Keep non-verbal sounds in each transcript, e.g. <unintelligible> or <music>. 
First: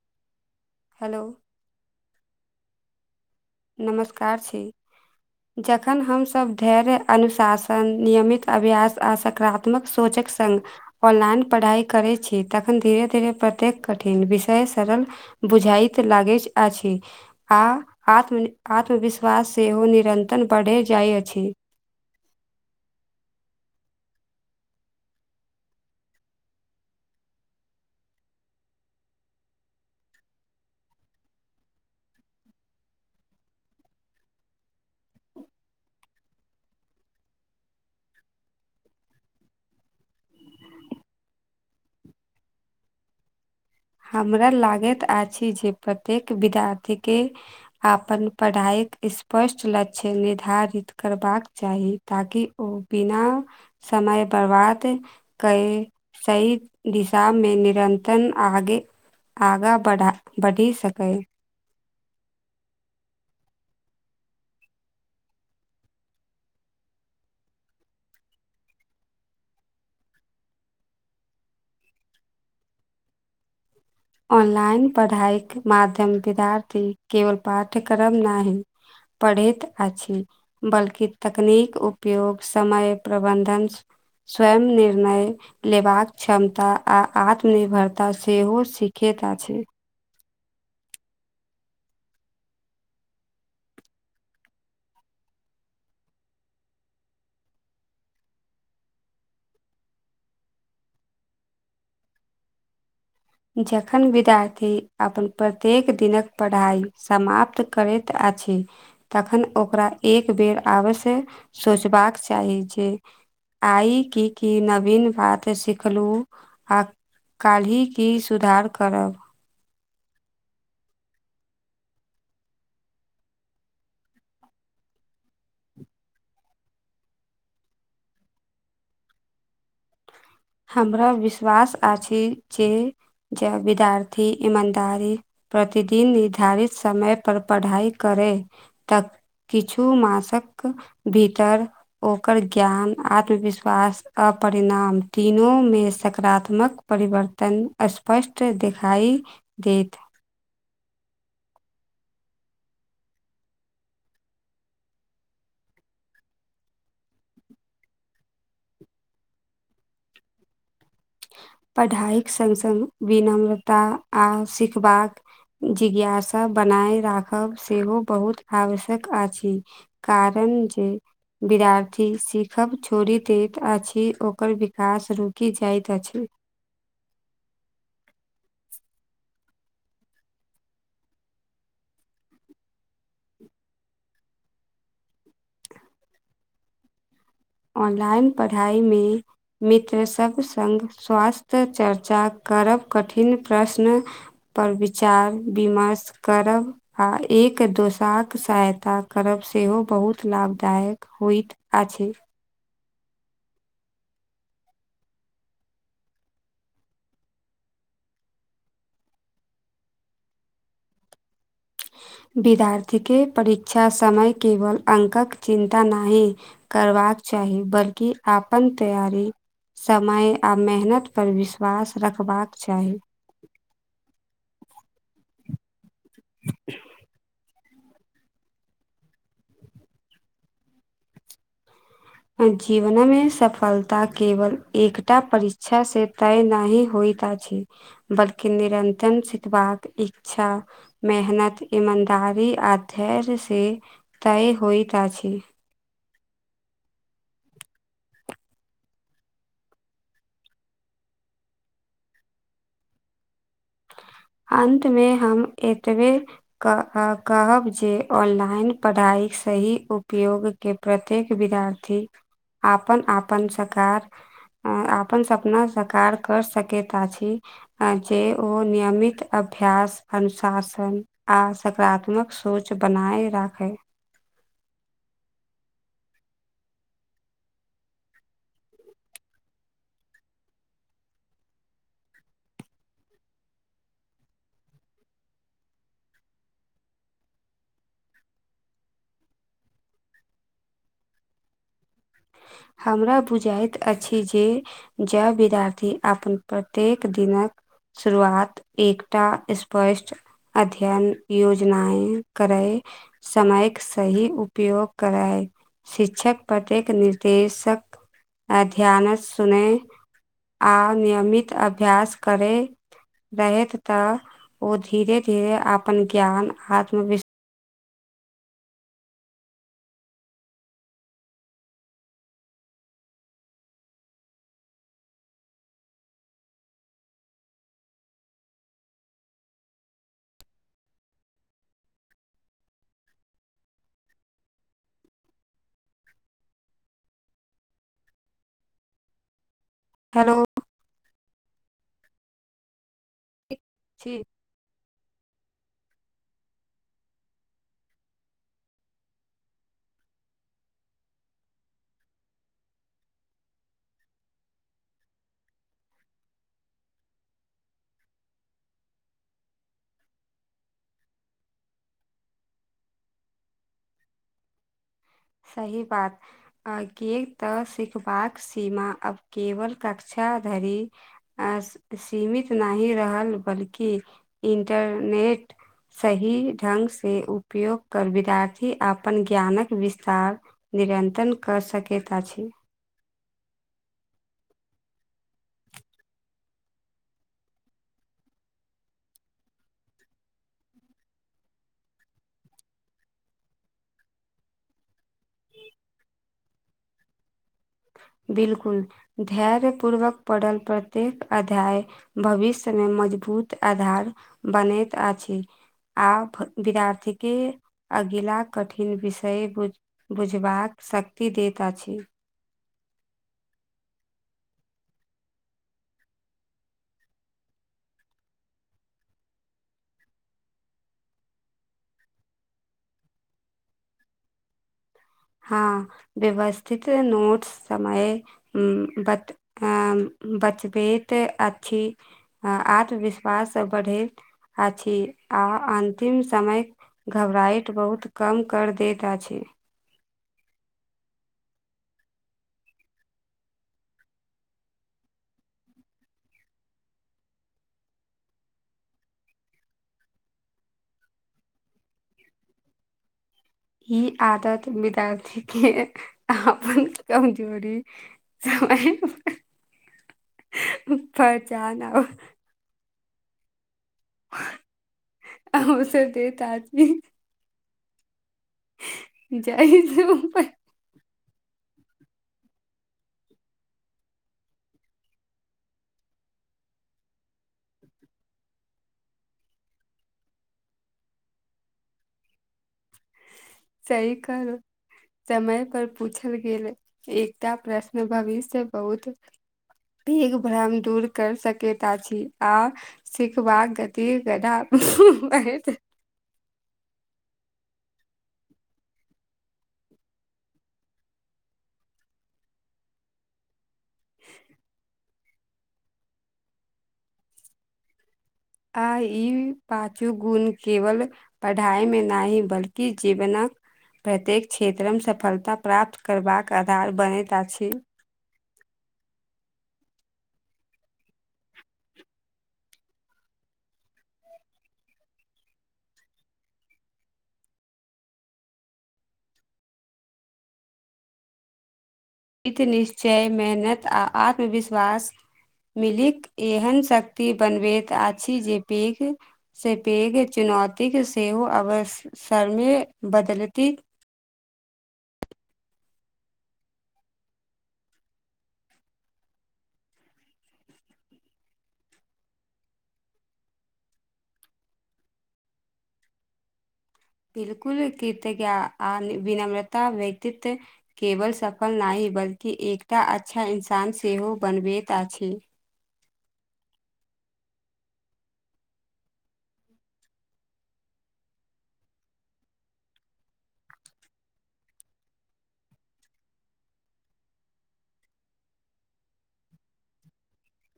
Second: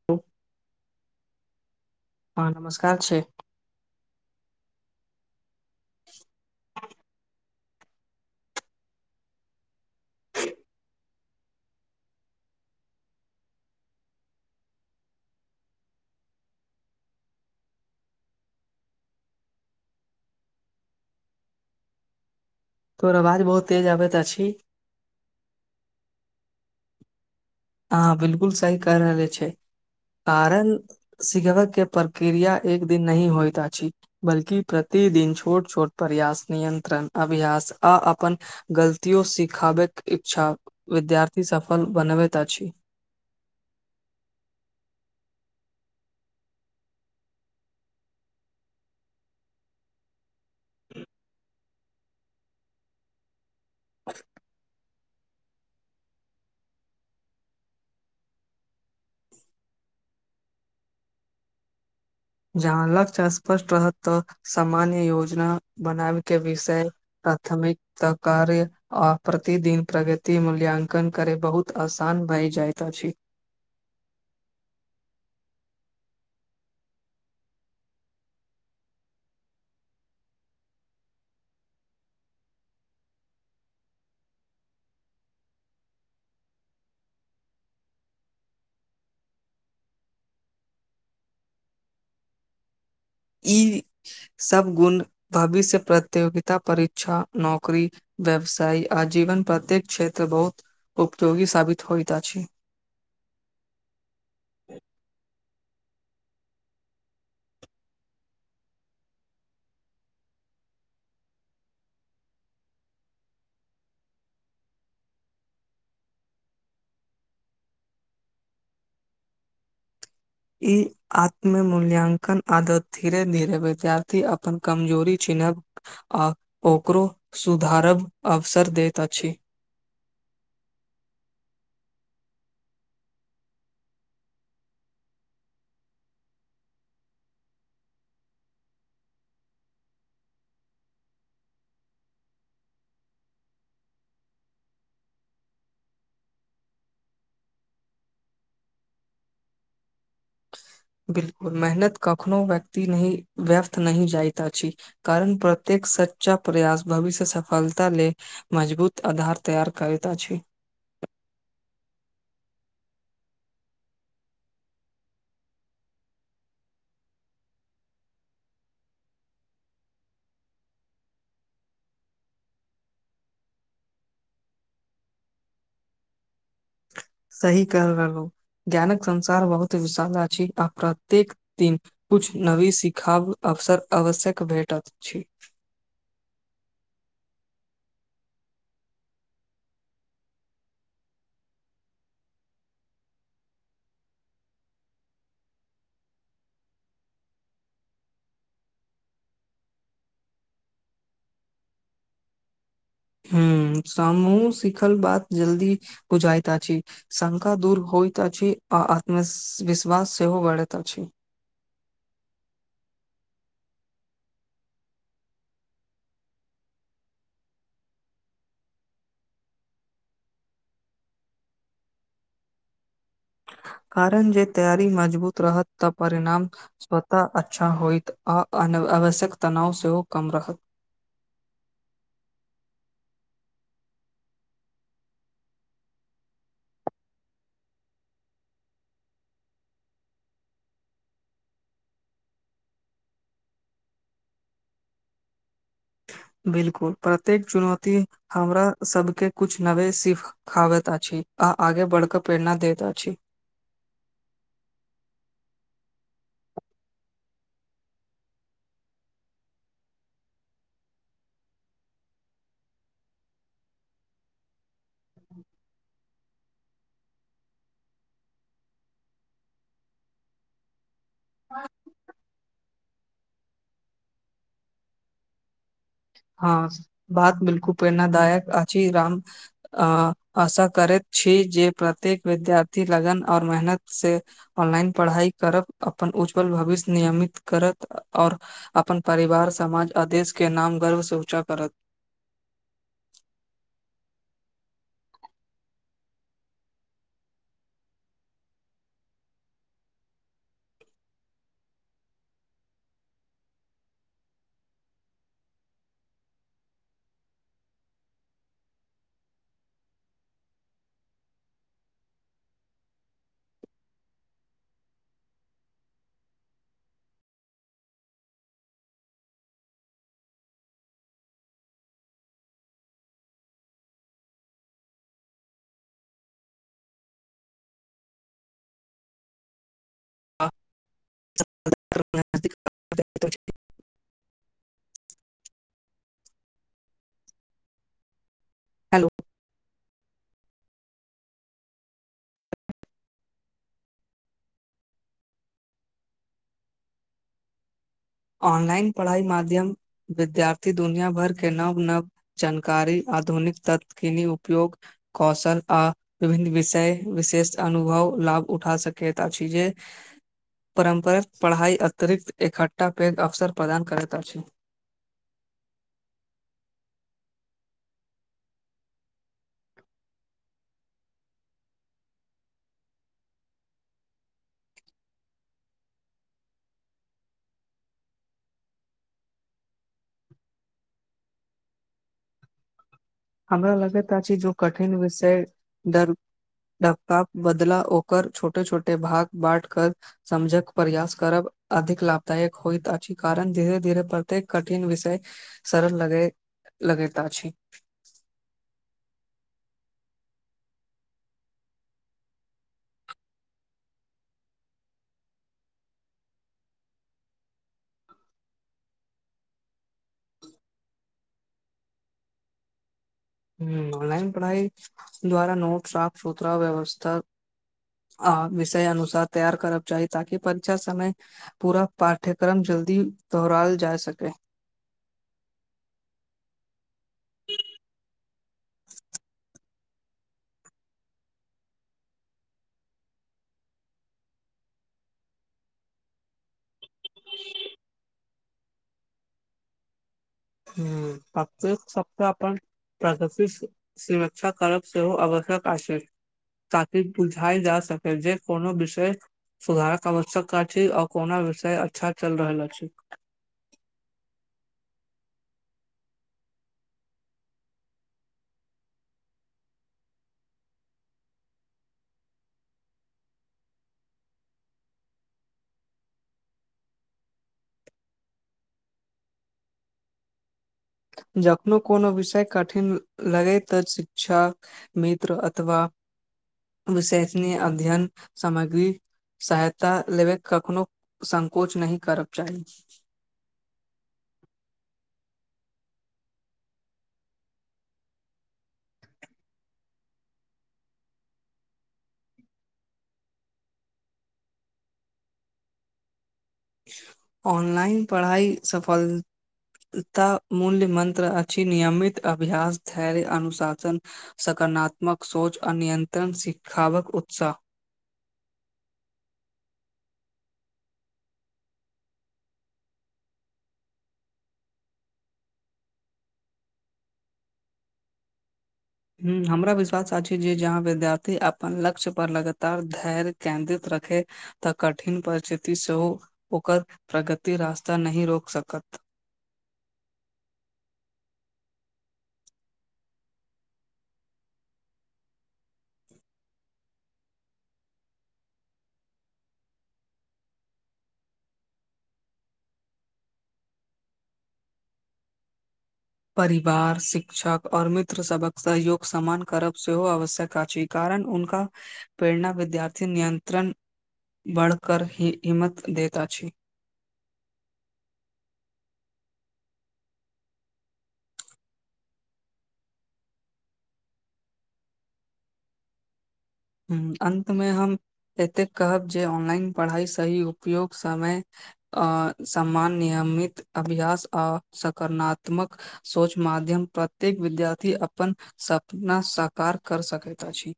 त <inaudible> हलो हँ नमस्कार छै नमस्कार छी जखन हमसभ धैर्य अनुशासन नियमित अभ्यास आ सकारात्मक सोच एक संगङ्ग ऑनलाइन पढ़ाइ करै छी तखन धीरे धीरे प्रत्येक कठिन विषय सरल बुझाइत लागे आछि आ आत्म आत्मविश्वास सेहो निरन्तरण बढ़े जाइ अछि तोहर आवाज बहुत तेज आबैत अ हँ बिलकुल सही कह रहले छै कारण सिखबयके प्रक्रिया एक दिन नहि होइत अछि बल्कि प्रत्ये प्रतिदिन छोट छोट प्रयास नियंत्रण अभ्यास आ अपन गलतियो सिखाबैत इच्छा विद्यार्थी सफल बनबैत अछि हमरा लागैत आछि जे प्रत्येक विद्यार्थी के आपन पढ़ाई इस्पष्ट लक्ष्य लेत निर्धारित करबाक चाही ताकि ओ बिना समय बर्बाद कै सही दिशा मे निरंतरण आगे आगाँ बढ़ा बढ़ी सकै जहाँ लक्ष्य स्पष्ट रहत तऽ सामान्य योजना बनाबेके विषय प्राथमिकता कार्य आ प्रतिदिन प्रगति मूल्यांकन करे बहुत आसान भइ जाइत अछी ऑनलाइन पढ़ाइके माध्यम विद्यार्थी केवल पाठ्यक्रम नाहि पढ़ैत अछि बल्कि तकनीक उपयोग समय प्रबन्धन स्वयं निर्णय लेबाक क्षमता आ आत्मनिर्भरता सेहो सी खेत अछै ई सब गुण भविष्य प्रतियोगिता परीक्षा नौकरी व्यवसाय आ जीवन प्रत्येक क्षेत्र बहुत उपयोगी साबित होइत अछि जखन विद्यार्थी अपन प्रत्येक दिनक पढ़ाई समाप्त करैत अछि तखन ओकरा एक बेर आवश्य सोचबाक चाही जे आइ की की नवीन बात सिखलु आ काल्हि की सुधार करब ई आत्म मूल्याङ्कन आदत धीरे धीरे विद्यार्थी अपन कमजोरी छै आ ओकरो सुधारब अवसर दैत अछि <inaudible> हमरा विश्वास आछि जे जब विद्यार्थी ईमानदारी प्रतिदिन निर्धारित समय पर पढ़ाई करै तब किछु मासक भीतर ओकर ज्ञान आत्मविश्वास अप परिणाम तीनूमे सकारात्मक परिवर्तन स्पष्ट देखाइ देत <inaudible> बिलकुल मेहनत कखनो व्यक्ति नहि व्यर्थ नहि जाइत अछि कारण प्रत्येक सच्चा प्रयास भविष्य सफलता ले मजबूत आधार तैयार करैत अछि <inaudible> पढ़ाइक संग संग विनम्रता आ सिखबाक जिज्ञासा बनाय राखब सेहो बहुत आवश्यक आछि कारन जे विद्यार्थी सीखब छोड़ि देत अछि ओकर विकास रुकि जाइत त अछि <inaudible> सही कह रहलु ज्ञानक संसार बहुत विशाल अछि आ प्रत्येक दिन कुछ नवी सिखाब अवसर आवश्यक भेटत अछि ऑनलाइन पढ़ाइ मे मित्र सभ संग स्वास्थ्य चर्चा करब कठिन प्रश्न पर विचार विमर्श करब आ एक एक दोसाक सहायता करब सेहो बहुत लाभदायक होइत अछि हूँ समूह सिखल बात जल्दी बुझायत अछि शंका दूर होइत अछि आ आत्मविश्वास सेहो बढ़ैत अछि विद्यार्थी के परीक्षा समय केवल अंकक चिन्ता नाहि करबाक चा चाही बल्कि आपन तैयारी समय आ मेहनत पर विश्वास रखबाक चाही कारण जे तैयारी मजबूत रहत तऽ परिणाम स्वतः अ छा होइत आ अनआवश्यक तनाव सेहो कम रहत जीवनमे सफलता केवल एकटा परीक्षा से तय नहि होइ त अछि बल्कि निरंतण सितबाक इच्छा मेहनत ईमन कारी आ धैर्य से तय होइत अछि <inaudible> बिल्कुल प्रत्येक चुनौती हमरा सबके कुछ नवे सिखावत अछि आ आगे बढ़ कऽ प्रेरणा दैत अछि अन्तमे हम एतबे कह कहब जे ऑनलाइन पढ़ाइ सही उपयोग के प्रत्येक विदार्थी आपन आपन सकार आपन सपना सकार कर सकैत अछि जे ओ नियमित अभ्यास अनुशासन आ सकरात्मक सोच बनाय राखै हँ बात बिल्कु प्रेरणादायक अछि राम अ आशा करैत छी जे प्रत्येक विद्यार्थी लगन और मेहनत से ऑनलाइन पढ़ाई करब अपन उज्जवल भविष्य नियमित करत आओर अपन परिवार समाज आ देश के नाम गर्व सँ ऊंचा करत हमरा बुजाइत अछि जे जब विद्यार्थी आपन प्रत्येक दिनक शुरुआत एकटा स्पष्ट अध्यन योजनाऐं करै समयक सही उपयोग करै शिक्षक प्रत्येक निर्देशक अध्यान सुनेै आ नियमित अभ्यास करेै रहैत तऽ ओ धीरे धीरे आपन ज्ञान आत्मविश् <inaudible> हेलो हैलो छी ऑनलाइन पढ़ाई माध्यम विद्यार्थी दुनिया भर के नव नव चनकारी आ आधुनिक ततकिन उपयोग कौशल आ विभिन्न विषय विशेष अनुभव लाभ उठा सकैत आछि जे परम्पर पढ़ाई अतरिक्त एखठ टा पेग अवसर प्रदान करैत अछि सही बात आगे त सिखबाक सीमा अब केवल कक्षा क्षा धरि सीमित नहि रहल बल्कि इंटरने नेट सही ढंग से उपयोग कर विदार्थी आपन ज्ञानक विस् तार नरंतण क सकैत अछि हमरा लगैत अछि जो कठिन विषय दर डककाप बदला ओकर छोटे छोटे भाग बाट कर समझक प्रयास करब अधिक लाभदायक होइत अछि कारण धीरे धीरे प्रत्येक कठिन विषय सरल लगैत अछि बिल्कुल धैर्य पूर्वक पड़ल प्रत्येक अध्याय भविष्यमे म मजबूत आधार बनैत आछि आ विदार्थीक के अगिला कठिन विषय बुझबाक शक्ति दैत आछि ह्म ऑनलाइन पढ़ाई द्वारा नोट साफ सुथरा व्यवस्था आ विषय अनुसार तैयार करब चाही ताकि परीक्षा समय पूरा पाठ्यक्रम ज जल्दी दोहराए जा सकै हँ व्यवस्थित नोट्स समय बत बचबैत अछि आत्मविश्वास बढ़ैत अछि आ अन्तिम समय घबराहट बहुत कम कर दैत अछि ह फक्त फक्त अपन <unintelligible> प्रगति सुरक्षा करब सेहो आवश्यक अछि ताकि बुझाय जा सके जे कोनो विषय सुधारक आवश्यकता अछि आओ कोना विषय अच्छा चलि रहल अछि ई आदत विद्यार्थी के अपन कमजोरी ओ <unintelligible> <inaudible> परचान आउ <unintelligible> आ ओ सब देत आदमी जाइ छै पर जखननो कोनो विषय कठिन लगैत शिक्षा मित्र अथवा विशेषी अध्ययन सामग्री सहायता लेबय कखनोहु संकोच नहि करक चाही सही कर <unintelligible> समय पर पूछल गेल एकटा प्रश्न भविष्य बहुत पघ भ्रम दूर कर सकता छी आ सिखबाक गति गदा त <unintelligible> ऑनलाइन पढ़ाई सफल तऽ मूल्य मन्त्र अछि नियमित अभ्यास धैर्य अनुशासन सक गनात्मक सोच आ नियंत्रण सिखावक उत्साह आ ई पाचू गुण केवल पढ़ाइमे नहि बल्कि जीवनक प्रत्येक क्षेत्रमे सफलता प्राप्त करबाक आधार बनैत अछि ह हमरा विश्वास अछि जे जहाँ विद्यार्थी अपन लक्ष्य पर लगातार धैर्य केन्द्रित रह देखे तऽ कठिन परिस्थिति सेहो ओकर प्रगति रास्ता नहि रोक सकत <inaudible> हित निश्चय मेहनत आ आत्मविश्वास मिलिक एहन शक्ति बनबैत अछि जे पैघ सँ पैघ चुनाव तिक सेहो अवसरमे बदलती परिवार शिक्षक आओर मित्र सभक सहयोग समान करब सेहो आवश्यक अछि उनक प्रेरणा विद्यार्थी नियंत्रण बढ़कर ही इम्मत देता छी <unintelligible> बिलकुल कीर्तजञ आ विनम्रता व्यतीत केवल सफल नहि <unintelligible> बल्कि एकटा अच्छा इन्सान सेहो बनबैत अछि ह अन्तमे हम एतेक कहब जे ऑनलाइन पढ़ाइ सही उपयोग समय अ समान नियमित अभ्यास आ सकारात्मक सोच मार प्रत्येक विद्यार्थी अपन सपना सकार कर सकैत अछि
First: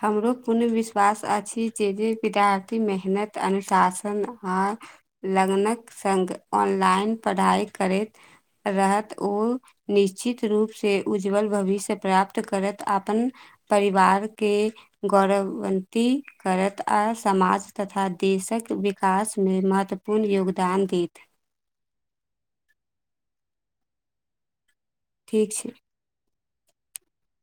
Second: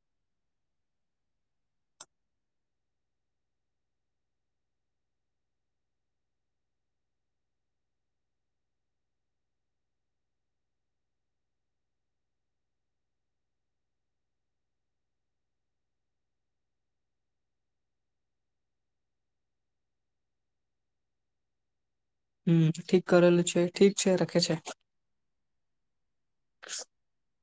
हमरो पूर्ण विश्वास अछि जे जे विद्यार्थी मेहनत अनुशासन आ लगनक संग ऑनलाइन पढ़ाइ करैत रहत ओ निश्चित रूप से उज्ज्वल भविष्य प्राप्त करत अपन परिवार के गौरवन्न्दित करत आ समाज तथा देशक विकास मे महत्वपूर्ण योगदान देत ह ठीक करैल छै ठीक छै रखे छै ठीक छै <inaudible>